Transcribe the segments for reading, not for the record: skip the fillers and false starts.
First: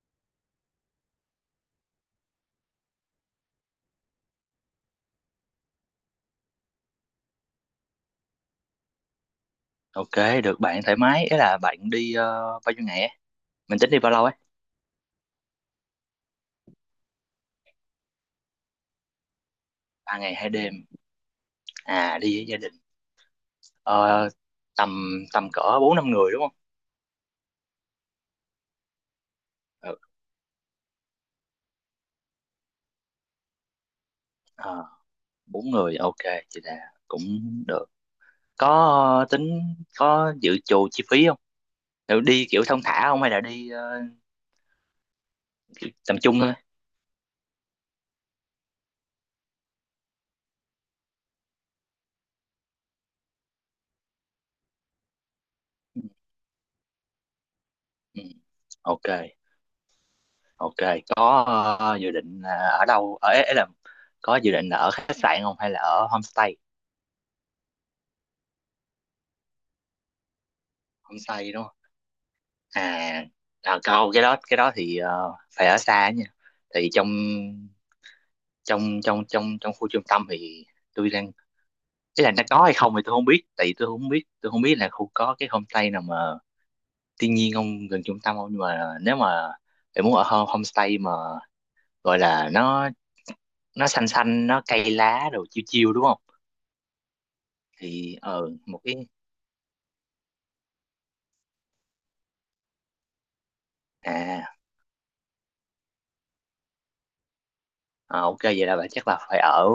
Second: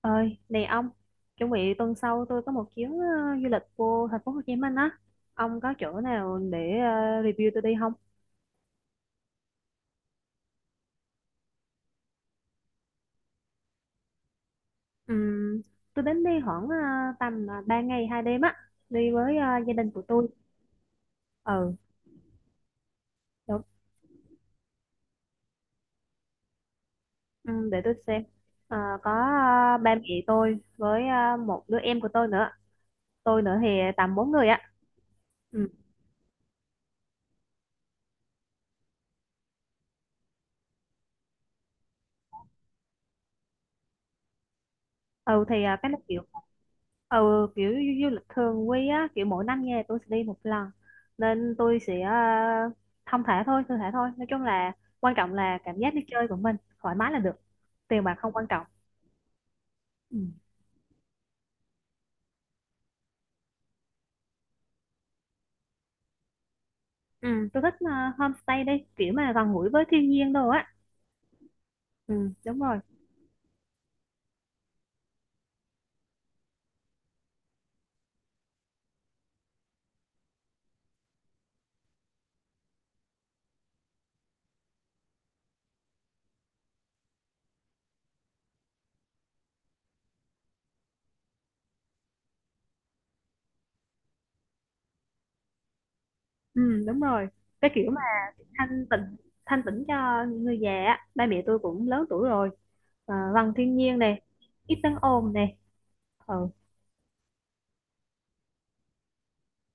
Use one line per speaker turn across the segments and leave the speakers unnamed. Ơi này ông, chuẩn bị tuần sau tôi có một chuyến du lịch vô thành phố Hồ Chí Minh á. Ông có chỗ nào để review tôi đi không?
Ok, được bạn thoải mái. Ý là bạn đi bao nhiêu ngày ấy? Mình tính đi bao lâu ấy?
Ừm, tôi đến đi khoảng tầm 3 ngày hai đêm á, đi với gia đình của
Ba
tôi.
ngày hai đêm.
Ừ.
À, đi với gia đình.
Đúng.
Ờ, tầm tầm cỡ bốn năm người đúng không?
Để tôi xem. Ờ, có ba
Ừ.
mẹ tôi với một đứa em của tôi nữa, tôi nữa thì tầm bốn người á.
Ờ, Bốn người, ok, chị là cũng được. Có tính có dự trù chi phí không? Kiểu đi kiểu thong thả không hay là đi
Ừ thì cái
kiểu
nó
tầm
kiểu
trung thôi?
ừ kiểu du lịch thường quy á, kiểu mỗi năm nha tôi sẽ đi một lần, nên tôi sẽ thong thả thôi, thư thả thôi, nói chung là quan trọng là cảm giác đi
Ừ.
chơi của mình thoải mái là được, tiền bạc
Ừ.
không quan trọng.
Ok,
Ừ.
ok. Có dự định là ở đâu? Ở ấy là có dự định là ở khách sạn không hay là ở homestay?
Ừ, tôi thích homestay đi, kiểu mà gần gũi với thiên nhiên đồ á.
Homestay đúng không?
Ừ, đúng rồi.
À, à câu cái đó thì phải ở xa nha. Tại vì trong trong trong trong trong khu trung tâm thì tôi đang, ý là nó có hay không thì tôi không biết. Tại vì tôi không biết là khu có cái homestay nào mà thiên nhiên không gần trung tâm không. Nhưng mà nếu mà bạn muốn ở homestay mà gọi là nó xanh xanh, nó cây lá rồi chiêu chiêu đúng không
Ừ, đúng rồi, cái kiểu mà
thì một
thanh
cái.
tịnh, thanh tịnh cho người già á, ba mẹ tôi cũng lớn tuổi rồi, gần thiên nhiên này,
À,
ít tiếng ồn này. Ừ.
à ok, vậy là bạn chắc là phải ở,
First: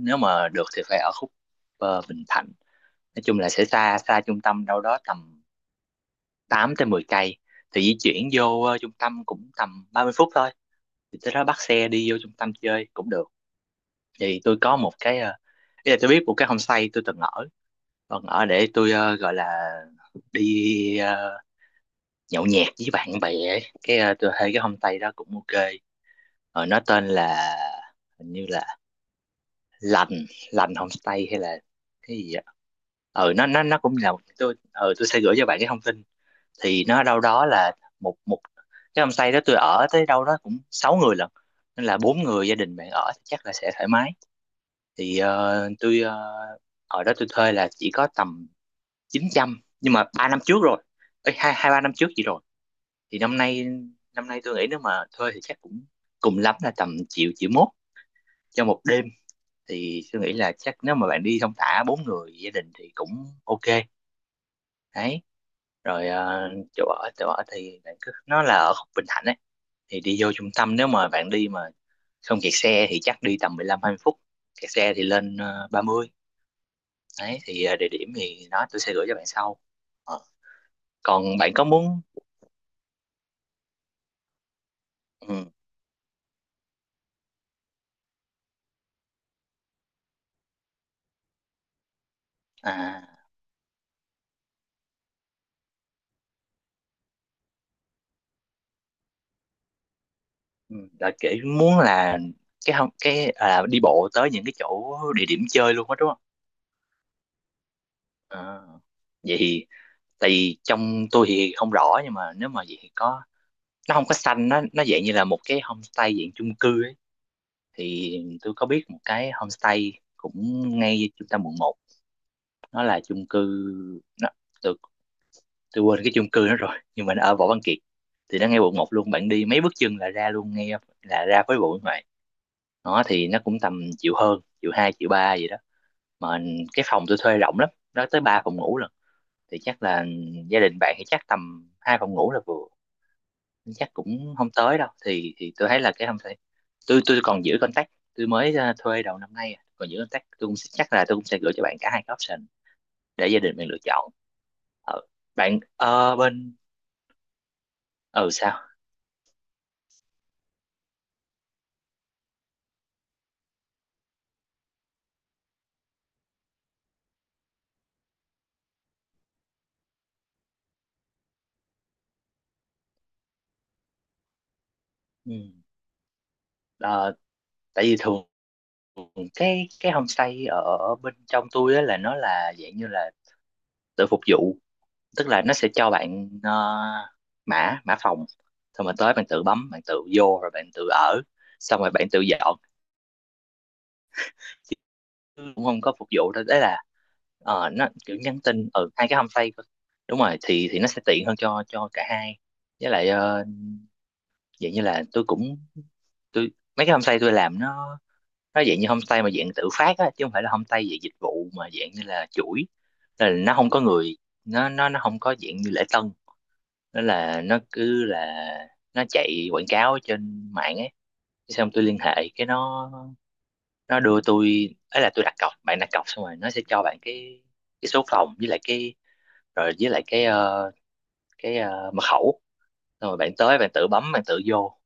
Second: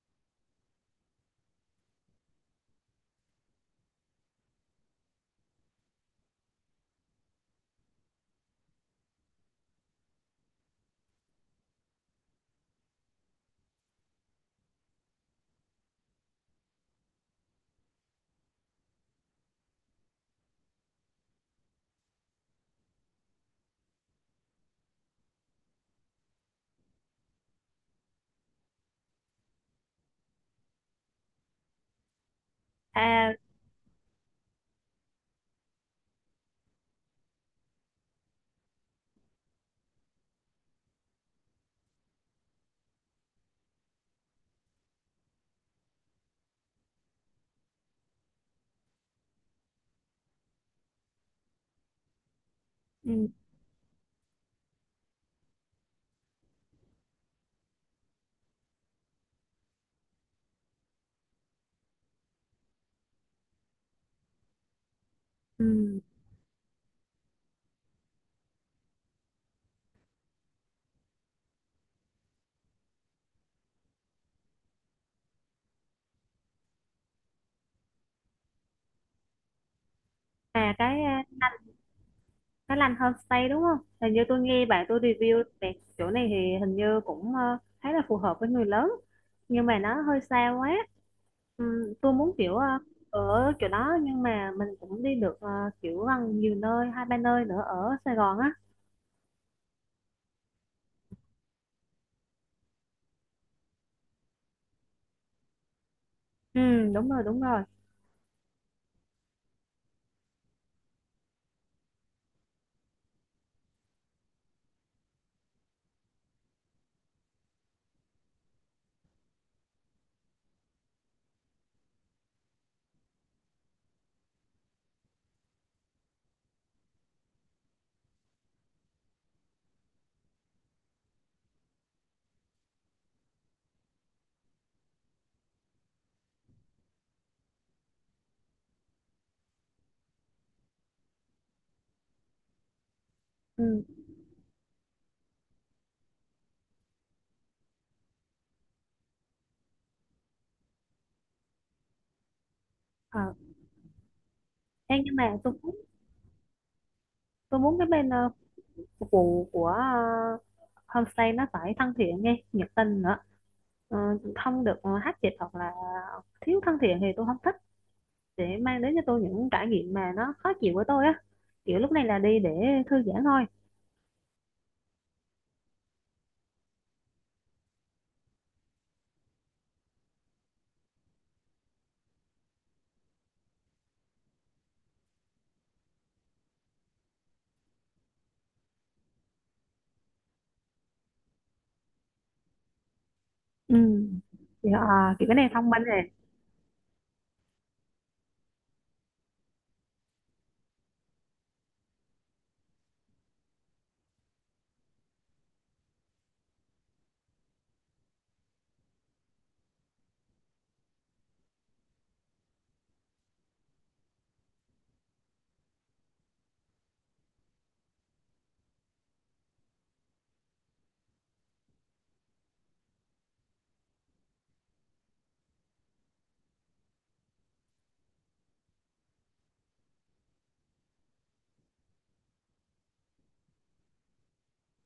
nếu mà được thì phải ở khúc Bình Thạnh, nói chung là sẽ xa xa trung tâm đâu đó tầm 8 tới 10 cây. Thì di chuyển vô trung tâm cũng tầm 30 phút thôi, thì tới đó bắt xe đi vô trung tâm chơi cũng được. Thì tôi có một cái ý là tôi biết một cái homestay tôi từng ở, còn ở để tôi gọi là đi nhậu nhẹt với bạn bè ấy. Cái tôi thấy cái homestay đó cũng ok. Nó tên là, hình như là lành lành homestay hay là cái gì ạ. Ừ,
À.
nó cũng là một- tôi tôi sẽ gửi cho bạn cái thông tin. Thì nó đâu đó là một một cái homestay đó tôi ở tới đâu đó cũng sáu người lận, nên là bốn người gia đình bạn ở thì chắc là sẽ thoải mái. Thì ở đó tôi thuê là chỉ có tầm 900 nhưng mà 3 năm trước rồi. Ê, hai hai ba năm trước gì rồi. Thì
Ừ.
năm nay, năm nay tôi nghĩ nếu mà thuê thì chắc cũng cùng lắm là tầm triệu, triệu mốt cho một đêm. Thì tôi nghĩ là chắc nếu mà bạn đi thong thả bốn người gia đình thì cũng ok đấy.
Ừ.
Rồi chỗ ở, chỗ ở thì bạn cứ nó là ở khúc Bình Thạnh ấy. Thì đi vô trung tâm nếu mà bạn đi mà không kẹt xe thì chắc đi tầm 15 20 phút, kẹt xe thì lên 30. Đấy thì địa điểm thì đó tôi sẽ gửi cho bạn sau. Ờ,
Là cái
còn bạn có muốn,
cái Lanh Homestay đúng không? Hình như tôi nghe bạn tôi review
ừ,
về chỗ này thì hình như cũng khá là phù hợp với người lớn, nhưng mà nó hơi xa quá. Tôi muốn kiểu
à
ở chỗ đó nhưng mà mình cũng đi được kiểu gần nhiều nơi, hai ba nơi nữa ở Sài Gòn á.
ừ, đợi kỹ muốn là cái không, cái đi bộ tới những cái chỗ địa điểm chơi luôn á đúng không.
Ừ, đúng rồi, đúng rồi.
Ờ, vậy thì, tại vì trong tôi thì không rõ nhưng mà nếu mà vậy thì có, nó không có xanh, nó dạng như là một cái homestay dạng chung cư ấy. Thì tôi có biết một cái homestay cũng ngay trung tâm quận 1, nó là chung cư. nó, tôi, tôi quên cái chung cư nó rồi nhưng mà nó ở Võ Văn Kiệt. Thì nó ngay quận 1 luôn, bạn đi mấy bước chân là ra luôn ngay, là ra với bộ ngoài. Nó thì nó cũng tầm triệu hơn, triệu hai, triệu ba gì đó mà. Cái phòng tôi thuê rộng lắm, nó tới ba phòng ngủ lần, thì chắc là gia đình bạn thì chắc tầm hai phòng ngủ là vừa,
Ừ.
chắc cũng không tới đâu. Thì tôi thấy là cái không thể, tôi còn giữ contact. Tôi mới thuê đầu năm nay à, còn giữ contact. Chắc là tôi cũng sẽ gửi cho bạn cả hai cái option để
Ờ.
gia đình mình lựa chọn.
Ê,
Ờ,
nhưng mà tôi
bạn
muốn,
bên.
tôi muốn cái bên
Ừ sao?
phục vụ của homestay nó phải thân thiện nghe, nhiệt tình nữa. Ờ, không được hát dịch hoặc là thiếu thân thiện thì tôi không thích, để mang đến cho tôi những trải nghiệm mà nó khó chịu với tôi á, kiểu lúc này là đi để thư giãn thôi.
Ừ. Ờ, tại vì thường cái homestay ở bên trong tôi á là nó là dạng như là tự phục vụ. Tức là nó sẽ cho bạn mã mã phòng, xong rồi tới bạn tự bấm, bạn tự vô rồi bạn tự ở, xong rồi bạn tự dọn,
Ừ thì, kiểu cái này
cũng
thông
không
minh
có phục
này.
vụ đâu. Đấy là nó kiểu nhắn tin ở hai cái homestay cơ. Đúng rồi thì nó sẽ tiện hơn cho cả hai. Với lại vậy như là tôi cũng, tôi mấy cái homestay tôi làm nó dạng như homestay mà dạng tự phát á chứ không phải là homestay dạng dịch vụ mà dạng như là chuỗi. Nên là nó không có người, nó không có dạng như lễ tân. Nó cứ là nó chạy quảng cáo trên mạng ấy. Cái xong tôi liên hệ cái nó đưa tôi ấy là tôi đặt cọc, bạn đặt cọc xong rồi nó sẽ cho bạn cái, số phòng với lại cái, rồi với lại cái mật khẩu. Xong rồi bạn tới bạn tự bấm, bạn tự vô,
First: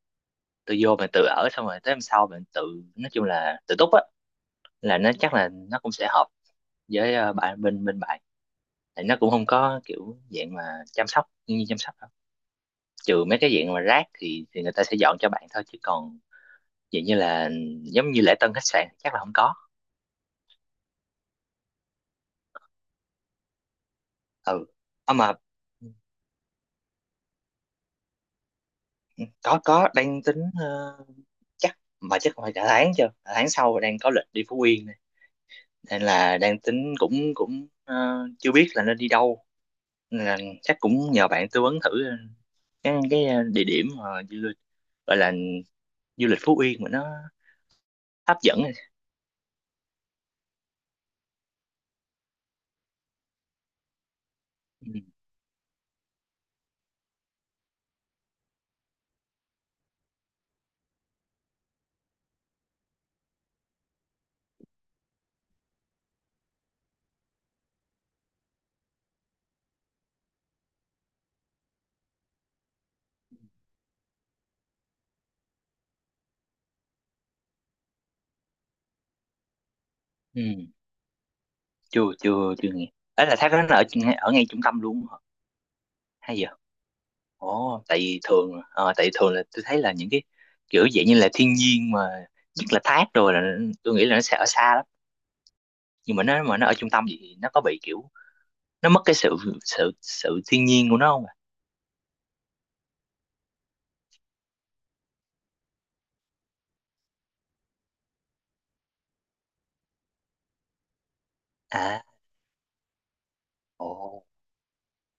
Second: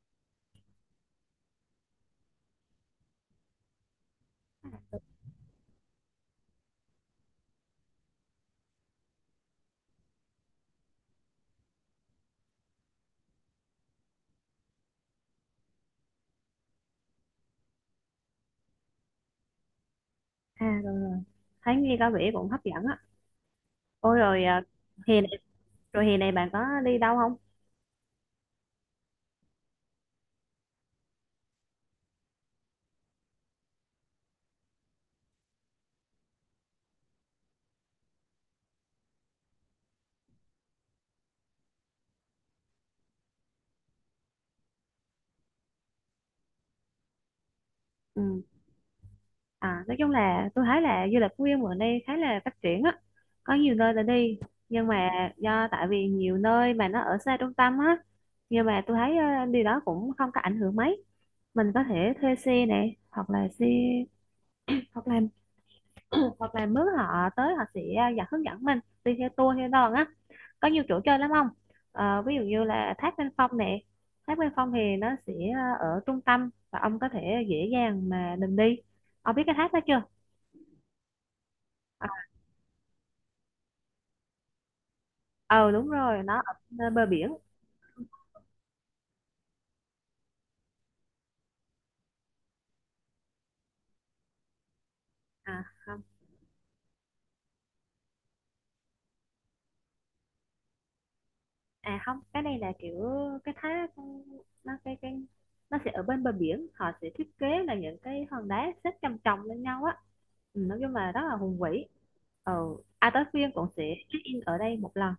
tự vô mình tự ở, xong rồi tới hôm sau mình tự. Nói chung là tự túc á, là nó chắc là nó cũng sẽ hợp với bạn, bên bên bạn. Tại nó cũng không có kiểu dạng mà chăm sóc như chăm sóc đâu. Trừ mấy cái dạng mà rác thì người ta sẽ dọn cho bạn thôi, chứ còn dạng như là giống như lễ tân khách sạn chắc là không có.
À rồi rồi, thấy nghe có vẻ cũng hấp dẫn á. Ôi rồi,
Ừ. À
hè này,
mà,
rồi hè này bạn có đi đâu không?
ừ, có đang tính chắc mà chắc phải cả tháng, chưa cả tháng sau đang có lịch đi Phú Yên này. Nên là đang tính cũng cũng chưa biết là nên đi đâu, là chắc cũng nhờ bạn tư vấn thử cái địa điểm mà du lịch, gọi là du lịch Phú Yên mà nó
Ừ.
hấp dẫn.
À, nói chung là tôi thấy là du lịch Phú Yên bữa nay khá là phát triển á, có nhiều nơi để đi. Nhưng
Ừ.
mà do tại vì nhiều nơi mà nó ở xa trung tâm á, nhưng mà tôi thấy điều đó cũng không có ảnh hưởng mấy. Mình có thể thuê xe này, hoặc là xe, hoặc là hoặc là mướn họ tới, họ sẽ dẫn, hướng dẫn mình đi theo tour theo đoàn á. Có nhiều chỗ chơi lắm không? Ờ, ví dụ như là Thác Bên Phong nè. Thác Bên Phong thì nó sẽ ở trung tâm và ông có thể dễ dàng mà mình đi. Ông biết cái thác đó chưa?
Ừ. Chưa, chưa, chưa nghe. Ấy là thác đó nó ở ở ngay trung tâm luôn hả?
Ờ đúng rồi, nó
Hay giờ.
ở nơi bờ biển.
Ồ, tại vì thường, là tôi thấy là những cái kiểu dạng như là thiên nhiên mà nhất là thác rồi là, tôi nghĩ là nó sẽ ở xa lắm.
À không.
Nhưng mà nó ở trung tâm thì nó có bị kiểu, nó mất cái sự, sự thiên nhiên của nó không ạ.
À không, cái này là kiểu cái thác nó cái nó sẽ ở bên bờ biển, họ sẽ thiết kế là những cái hòn đá xếp chồng chồng lên nhau á. Ừ, nói chung là rất là hùng vĩ.
À.
Ờ. À tới phiên cũng sẽ
Ồ.
check in ở đây một lần.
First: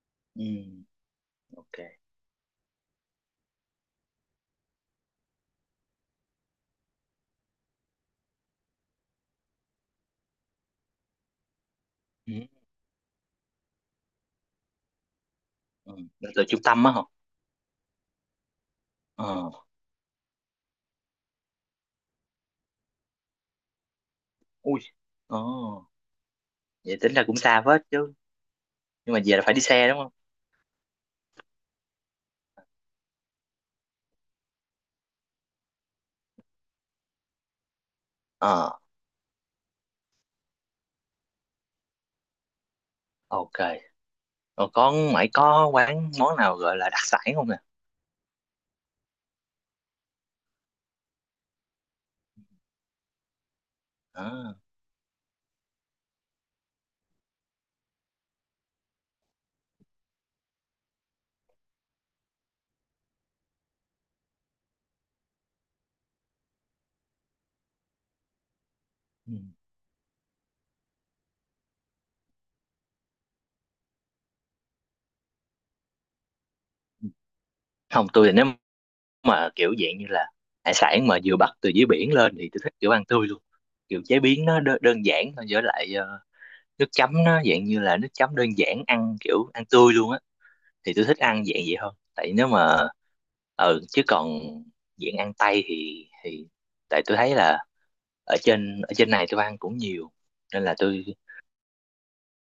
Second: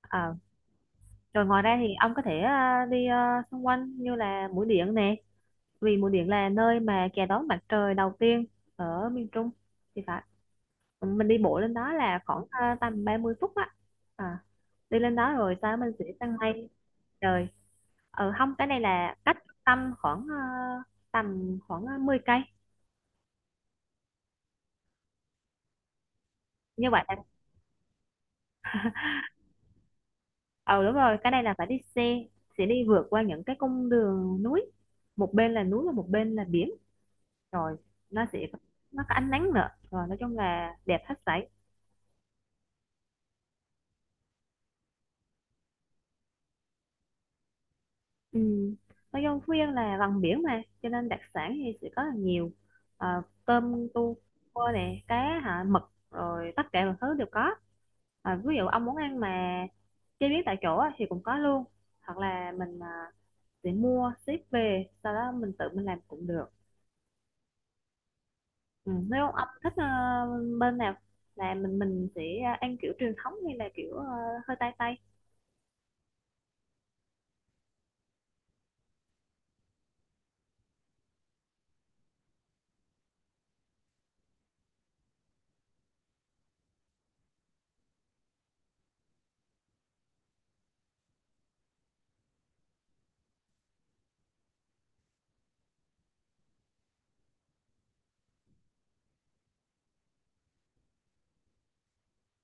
Ờ.
Ừ.
Rồi ngoài
Ok.
ra thì ông có thể đi xung quanh như là Mũi Điện nè, vì Mũi Điện là nơi mà chào đón mặt trời đầu tiên ở miền Trung thì phải. Mình đi bộ lên đó là khoảng
Ừ.
tầm 30 phút á. À, đi lên đó rồi sau đó mình
Ừ.
sẽ
Nó
tăng
từ trung
ngay.
tâm á hả?
Trời, ờ không, cái này là cách
ờ
trung tâm khoảng tầm khoảng 10 cây.
Ui, đó,
Như
vậy
vậy
tính
là
là cũng xa phết chứ. Nhưng mà về là phải đi xe đúng không.
ờ đúng rồi, cái này là phải đi xe, sẽ đi vượt qua những cái cung đường núi, một bên là núi và một bên là biển. Rồi nó sẽ,
ờ
nó có ánh nắng nữa, rồi nói chung là đẹp hết sảy.
ok, rồi con mày có quán món nào gọi là đặc sản không nè?
Ừ. Ở Dân Phú là gần biển mà, cho nên đặc sản thì sẽ có là nhiều. Ờ, tôm,
Đó.
cua nè, cá, hả, mực, rồi tất cả mọi thứ đều có. Ờ, ví dụ ông muốn ăn mà chế biến tại chỗ á, thì cũng có luôn, hoặc là mình sẽ mua ship về sau đó mình tự mình làm cũng được. Ừ. Nếu
Ừ.
ông thích bên nào là mình sẽ ăn kiểu truyền thống hay là kiểu hơi tây tây.
Không, tôi thì nếu mà kiểu dạng như là hải sản mà vừa bắt từ dưới biển lên thì tôi thích kiểu ăn tươi luôn, kiểu chế biến nó đơn giản thôi với lại nước chấm nó dạng như là nước chấm đơn giản, ăn kiểu ăn tươi luôn á. Thì tôi thích ăn dạng vậy hơn. Tại nếu mà, chứ còn dạng ăn tây thì tại tôi thấy là ở trên này tôi ăn cũng nhiều. Nên là tôi,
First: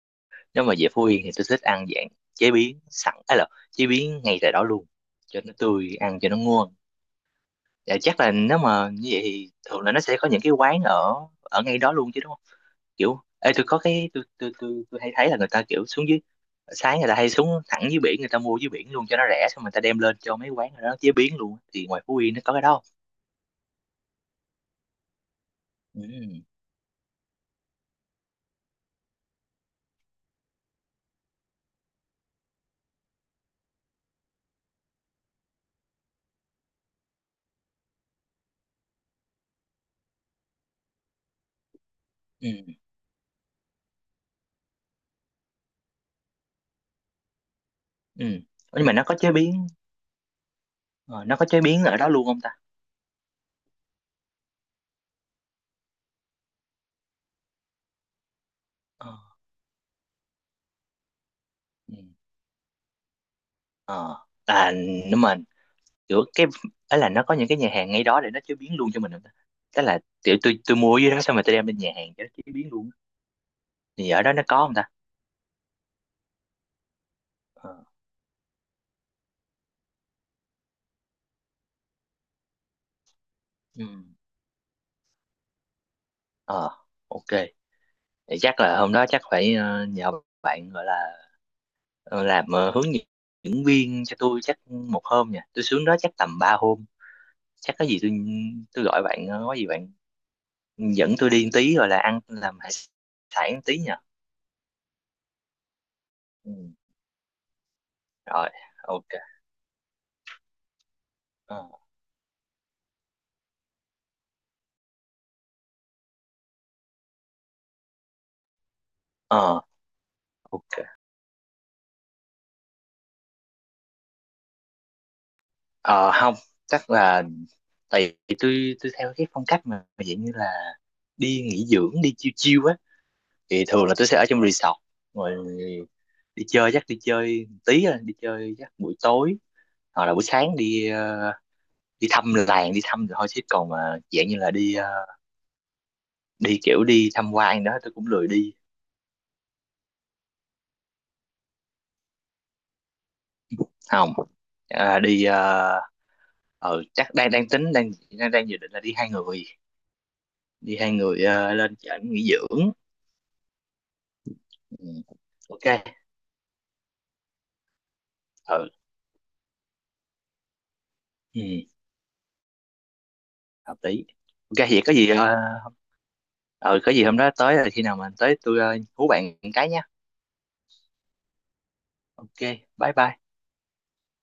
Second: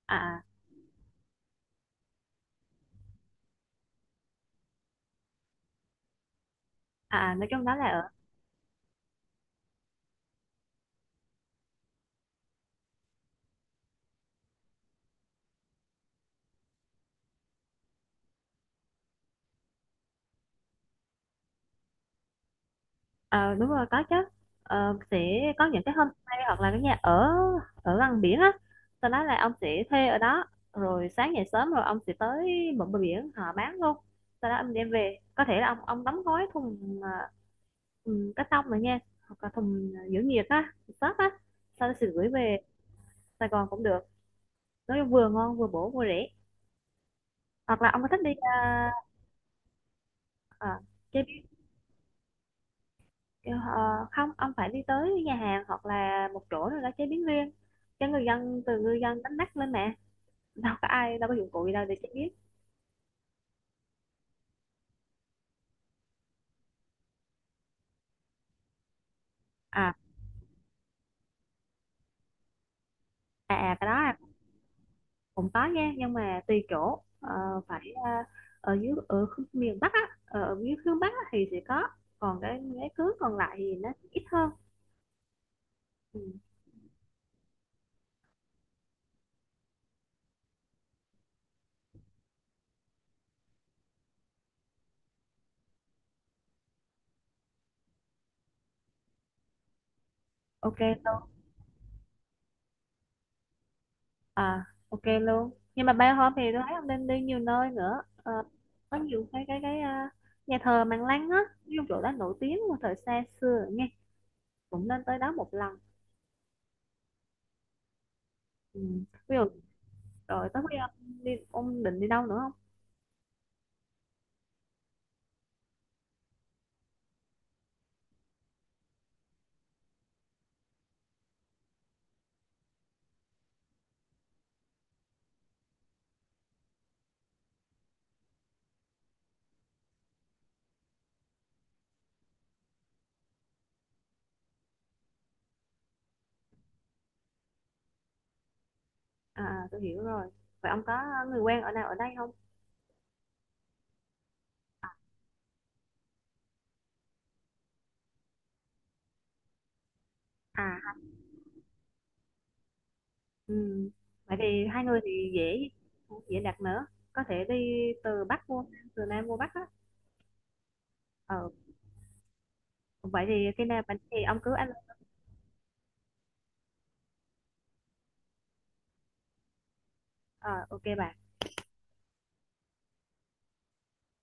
À.
nếu mà về Phú Yên thì tôi thích ăn dạng chế biến sẵn ấy, là chế biến ngay tại đó luôn cho nó tươi ăn cho nó ngon.
Nói chung đó
Dạ,
là
chắc là nếu mà như vậy thì thường là nó sẽ có những cái quán ở ở ngay đó luôn chứ đúng không. Kiểu ê tôi có cái, tôi hay thấy là người ta kiểu xuống dưới, sáng người ta hay xuống thẳng dưới biển người ta mua dưới biển luôn cho nó rẻ, xong người ta đem lên cho mấy quán đó chế biến luôn, thì ngoài Phú Yên nó có cái đó.
Ờ, đúng rồi có chứ. Ờ, sẽ có những cái homestay
Ừ.
hoặc là cái nhà ở ở gần biển á, sau đó là ông sẽ thuê ở đó, rồi sáng dậy sớm rồi ông sẽ tới bờ bờ biển họ bán luôn, sau đó ông đem về, có thể là ông đóng gói thùng thùng cắt tông rồi nha, hoặc là thùng giữ nhiệt á, shop á, sau đó sẽ gửi
Ừ.
về Sài Gòn cũng được, nói chung vừa ngon vừa bổ vừa rẻ. Hoặc là ông có thích
Ừ.
đi
Nhưng
à,
mà
à,
nó có chế biến ở đó luôn không ta?
Ờ, không ông phải đi tới nhà hàng hoặc là một chỗ rồi đó chế biến riêng cho người dân, từ người
Ờ.
dân đánh bắt lên mà, đâu có ai, đâu có dụng cụ gì đâu để
Ừ.
chế biến.
Ờ. À, nhưng mà kiểu cái, ấy là nó có những cái nhà hàng ngay đó để nó chế biến luôn cho mình không ta? Tức
À,
là kiểu tôi mua ở dưới đó xong rồi tôi đem lên nhà hàng cho nó chế biến luôn
à cái đó
thì ở đó nó có không ta?
cũng có nha, nhưng mà tùy chỗ. Ờ,
Ờ.
phải ở dưới ở miền Bắc á, ở ở dưới hướng Bắc á, thì sẽ có, còn cái cứ còn lại thì
Ừ.
nó ít hơn. Ừ.
Ờ. Ok. Thì chắc là hôm đó chắc phải nhờ bạn gọi là ờ, làm hướng dẫn viên cho tôi chắc một hôm nha. Tôi xuống đó chắc tầm 3 hôm, chắc có gì tôi gọi bạn có gì bạn
Ok.
dẫn tôi đi một tí rồi là ăn làm hải sản một tí nha.
À ok luôn, nhưng mà bay hôm thì
Ừ.
tôi thấy ông nên đi nhiều nơi nữa. Ờ,
Rồi.
có
Ok.
nhiều cái nhà thờ Mạn Lăng á, ví dụ
ờ
chỗ đó nổi tiếng một thời xa xưa nghe, cũng nên tới đó một lần. Ừ. Ví dụ
ờ,
rồi, tới
ok.
khi ông đi ông định đi đâu nữa không?
Ờ Không, chắc là tại vì tôi theo cái phong cách mà dạng như là đi nghỉ dưỡng, đi chiêu chiêu á, thì thường là tôi sẽ ở trong resort rồi đi chơi, chắc đi chơi tí rồi đi chơi chắc buổi tối hoặc là buổi sáng đi đi thăm làng đi thăm rồi thôi. Chứ còn mà dạng như là đi đi kiểu đi tham quan đó tôi cũng lười đi.
À tôi hiểu rồi, vậy ông có người quen ở nào ở đây không?
Không. À, chắc đang đang tính đang đang đang dự định là đi hai người, đi hai
À.
người lên trển nghỉ dưỡng.
Ừ. Vậy thì hai
Ừ.
người thì
Ok.
dễ, dễ đặt nữa, có thể đi từ Bắc vô
Ừ.
Nam, từ Nam vô Bắc á.
Ừ
Ờ. Vậy thì khi
hợp
nào bạn
lý.
thì ông cứ
Ok
alo.
vậy có gì ừ có gì hôm đó tới là khi nào mà tới tôi hú bạn cái nha.
Ờ ok bà.
Ok bye bye.